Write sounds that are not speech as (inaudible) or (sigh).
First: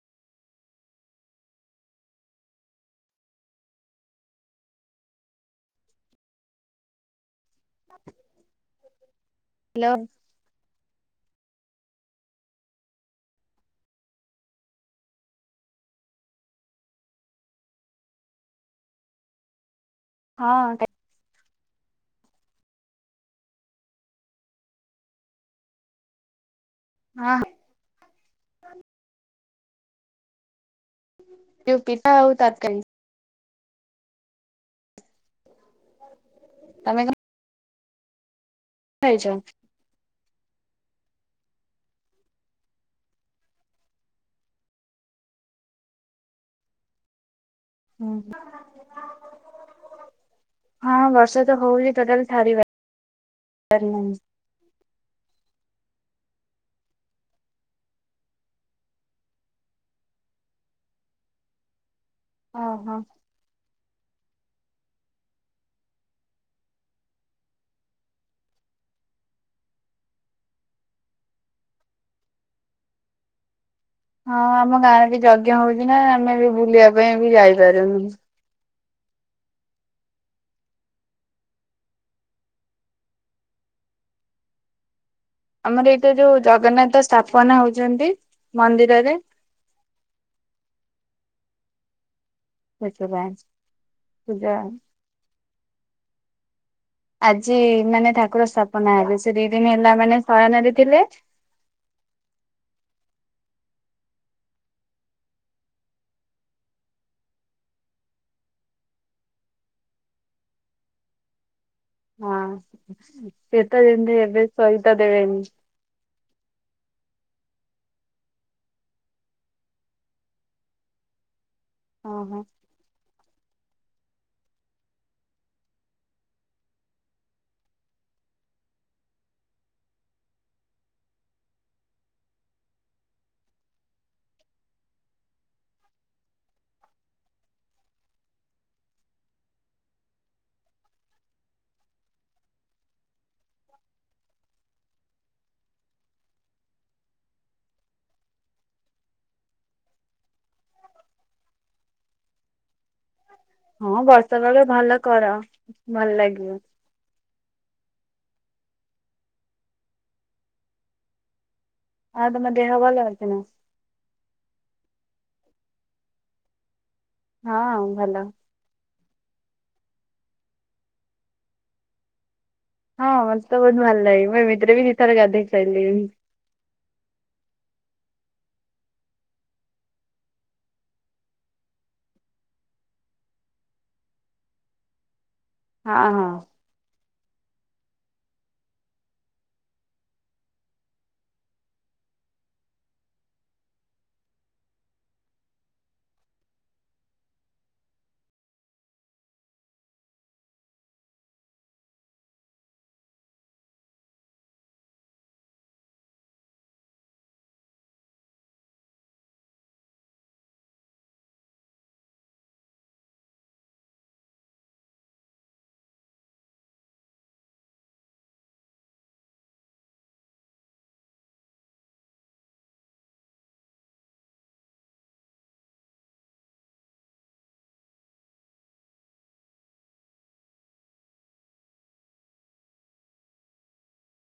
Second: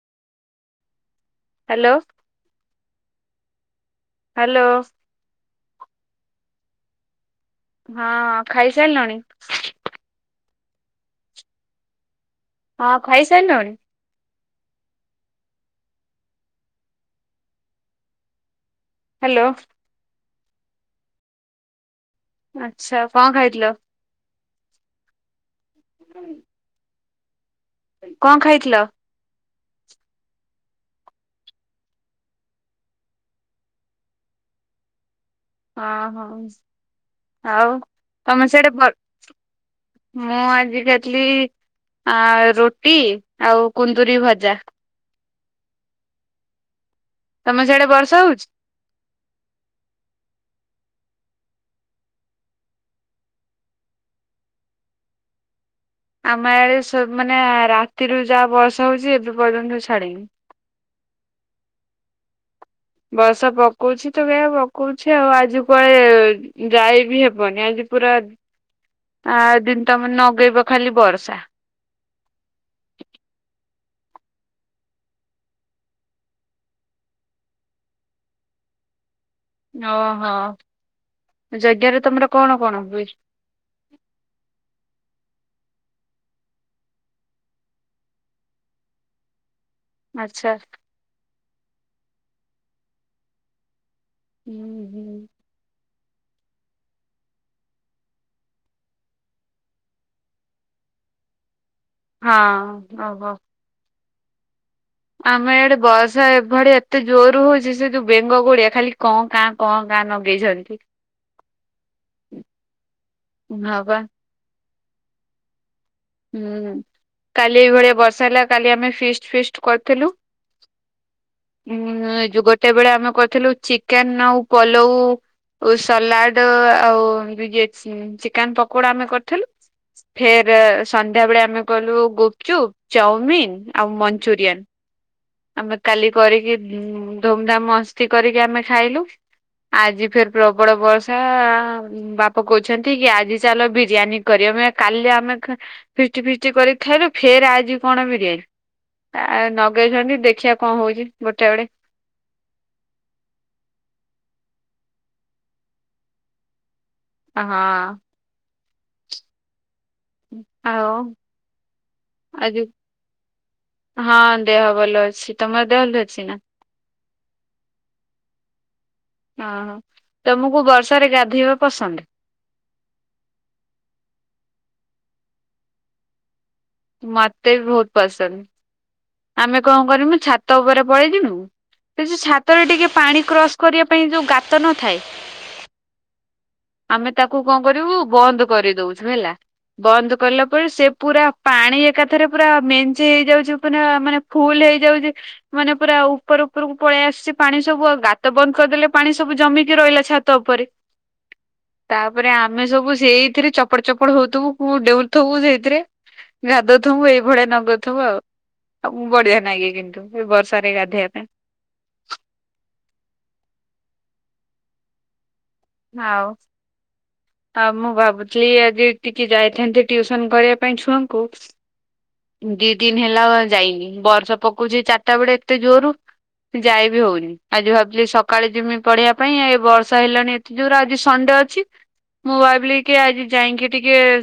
Hello. Hello. ହଁ, ଖାଇସାରିଲାଣି। Hello. ହଁ, ଖାଇସାରିଲଣି। ହ୍ୟାଲୋ। ହଁ। ଆଚ୍ଛା। କଣ ଖାଇଥିଲ? ହୁଁ। ହଁ। କଣ ଖାଇଥିଲ? ପିଠା ଆଉ ତରକାରୀ। ହଁ, ହଉ। ଆଉ ତମେ ସେଇଠି, ଖାଇଚ। ମୁଁ ଆଜି ଖାଇଥିଲି ରୁଟି ଆଉ କୁନ୍ଦୁରି ଭଜା। ତମେ ସିଆଡେ,। ହୁଁ। (inaudible) ହଁ, ବର୍ଷା ତ ହଉଛି। ଟୋଟାଲ ଛାଡିବା ର ନାଇଁ। ଆମ ଆଡ଼େ ମାନେ, ରାତିରୁ ଯାହା ବର୍ଷା ହେଉଚି, ଏବେ ପର୍ଯ୍ୟନ୍ତ ଛାଡ଼ିନି। ଓ ହୋ। ବସ ପକଉଚି ତ ଗ ପକଉଚି ଆଉ, ଆଜି କୁଆଡେ ଯାଇ ବି ହେବନି। ଆଜି ପୁରା, ଆ ଦିନ, ତମେ ନଗେଇବ ଖାଲି ବର୍ଷା। ହଁ, ଆମ ଗାଁରେ ବି ଯଜ୍ଞ ହଉଛି ନା ଆମେ ବି ବୁଲିବା ପାଇଁ ବି ଯାଇପାରୁନୁ। ଓହୋ। ଜଜ୍ଞରେ ତମର କଣ କଣ ହୁଏ? ଆମର ଏଇଟା ଯୋଉ ଜଗନ୍ନାଥ ସ୍ଥାପନା ହଉଛନ୍ତି, ମନ୍ଦିରର ରେ। ଆଚ୍ଛା। ସେଛ ବ ତ ହୁଁ ଯା (inaudible) ହୁଁ (inaudible) ଆଜି ମାନେ ଠାକୁର ସ୍ଥାପନା ହେଲେ। ସେ ଦି ଦିନ ହେଲା ମାନେ, ଶୟନରେ ଥିଲେ। ହଁ। ଓହୋ। ଆମେ ଇଆଡେ ବର୍ଷା ଏଭଳି, ଏତେ ଜୋର ହଉଛି, ସେ ଯୋଉ ବେଙ୍ଗ ଗୁଡିଆ ଖାଲି କଣ କଁ, କାଁ କଁ କାଁ ଲଗେଇଛନ୍ତି। ହଁ। ହଁ ସେତ ବା ଯେମିତି ଏବେ ସହିତ ଦେବେନି। ହୁଁ କାଲି ଏଇଭଳିଆ ବର୍ଷା ହେଲା କାଲି ଆମେ ଫିଷ୍ଟ ଫିଷ୍ଟ କରିଥିଲୁ। (inaudible) ହଁ ଏ ଓହୋ ଯୋଉ ଗୋଟେ ବେଳେ ଆମେ କ ଥିଲୁ ଚିକେନ ଆଉ ପଲଉ ସଲାଡ ଆଉ ଦ ଚିକେନ ପକୋଡା ଆମେ କରିଥିଲୁ ଫେର ସନ୍ଧ୍ୟାବେେଳେ ଆମେ କହଲୁ ଗୁପଚୁପ୍ ଚାଉମିିନ ଆଉ ମଞ୍ଚୁରିଆନ୍। ଆମେ କାଲି କରିକି ଉମ ଧୁମଧାମ ମସ୍ତି କରିକି ଆମେ ଖାଇଲୁ। ଆଜି ଫେର ପ୍ରବଳ ବର୍ଷା ବାପା କହୁଛନ୍ତି କି ଆଜି ଚାଲ ବିରିୟାନୀ କରମ କାଲି ଆମେ ଫିଷ୍ଟି ଫିଷ୍ଟି କରିିକ ଥୁ ଫେର ଆଜି କଣ ବିରି ନଗେଇଛନ୍ତି। ଦେଖିବା କଣ ହଉଛି ଗୋଟେ ବେଳେ। ହଁ ବର୍ଷା ବେଳେ ଭଲ କର ଭଲ ଲାଗିବ। ହଁ। ଆଉ ଆଉ ତମ ଆଜି ଦେହ ଭଲ ଅଛି ନା? ହଁ ଦେହ ଭଲ ଅଛି ତମର ଦେହ ଭଲ ଅଛି ନା? ହଁ ଭଲ। ହଁ ହଁ ତମକୁ ବର୍ଷାରେ ଗାଧୋଇବା ପସନ୍ଦ? ହଁ ମତେ ତ ବହୁତ ଭଲ ଲାଗେ ମୁଁ ଏମିତିରେ ବି ଦି ଥର ଗାଧେଇସାଇଲିଣି। ମତେ ବହୁତ ପସନ୍ଦ। ଆମେ କଣ କରିମୁ ଛାତ ଉପରେ ପଳେଇଦିନୁ ସେ ଯୋଉ ଛାତରେ ଟିକେ ପାଣି କ୍ରସ କରିବା ପାଇଁ ଯୋଉ ଗାତ ନଥାଏ ହଁ ହଁ। ଆମେ ତାକୁ କଣ କରିବୁ ବନ୍ଦ କରିଦଉଛୁ ହେଲା। ବନ୍ଦ କଲା ପରେ ସେ ପୁରା ପାଣି ଏକାଥରେ ପୁରା ମେଞ୍ଚେ ହେଇଯାଉଛି ପୁରା ମାନେ ଫୁଲ ହେଇଯାଉଛି ମାନେ ପୁରା ଉପର ଉପରକୁ ପଳେଇ ଆସିଛି ପାଣି ସବୁ ଗାତ ବନ୍ଦ କରିଦେଲେ ପାଣି ସବୁ ଜମିକି ରହିଲା ଛାତ ଉପରେ। (inaudible) ତାପରେ ଆମେ ସବୁ ସେଇଥିରେ ଚପଟ ଚପଡ଼ ହଉଥିବୁ ଡେଉଁଥିବୁ ସେଇଥିରେ। ଗାଧଉଥିବୁ ଏଇଭଳିଆ ନଗୁଥିବୁ ଆଉ। ଆମକୁ ବଢିଆ ନାଗେ କିନ୍ତୁ ଏ ବର୍ଷାରେ ଗାଧେଇବା ପାଇଁ। ଆଉ। ଆଉ ମୁଁ ଭାବୁଛି ଆଜି ଟିକେ ଯାଇଥାନ୍ତି ଟିଉସନ କରିବା ପାଇଁ ଛୁଆଙ୍କୁ ଦି ଦିନ ହେଲା ଯାଇନି ବର୍ଷା ପକଉଛି ଚାରିଟା ବେଳେ ଏତେ ଜୋରୁ ଯାଇ ବିି ହଉନି ଆଜି ଭାବୁଥିଲି ସକାଳେ ଜିମି ପଢେଇିବା ପାଇଁ ଏ ବର୍ଷ ହେଲାଣି ଯୋଉରା ଆଜି ସଣ୍ଡେ ଅଛି ମୁଁ ଭାବିଲି କି ଆଜି ଯାଇକି ଟିକେ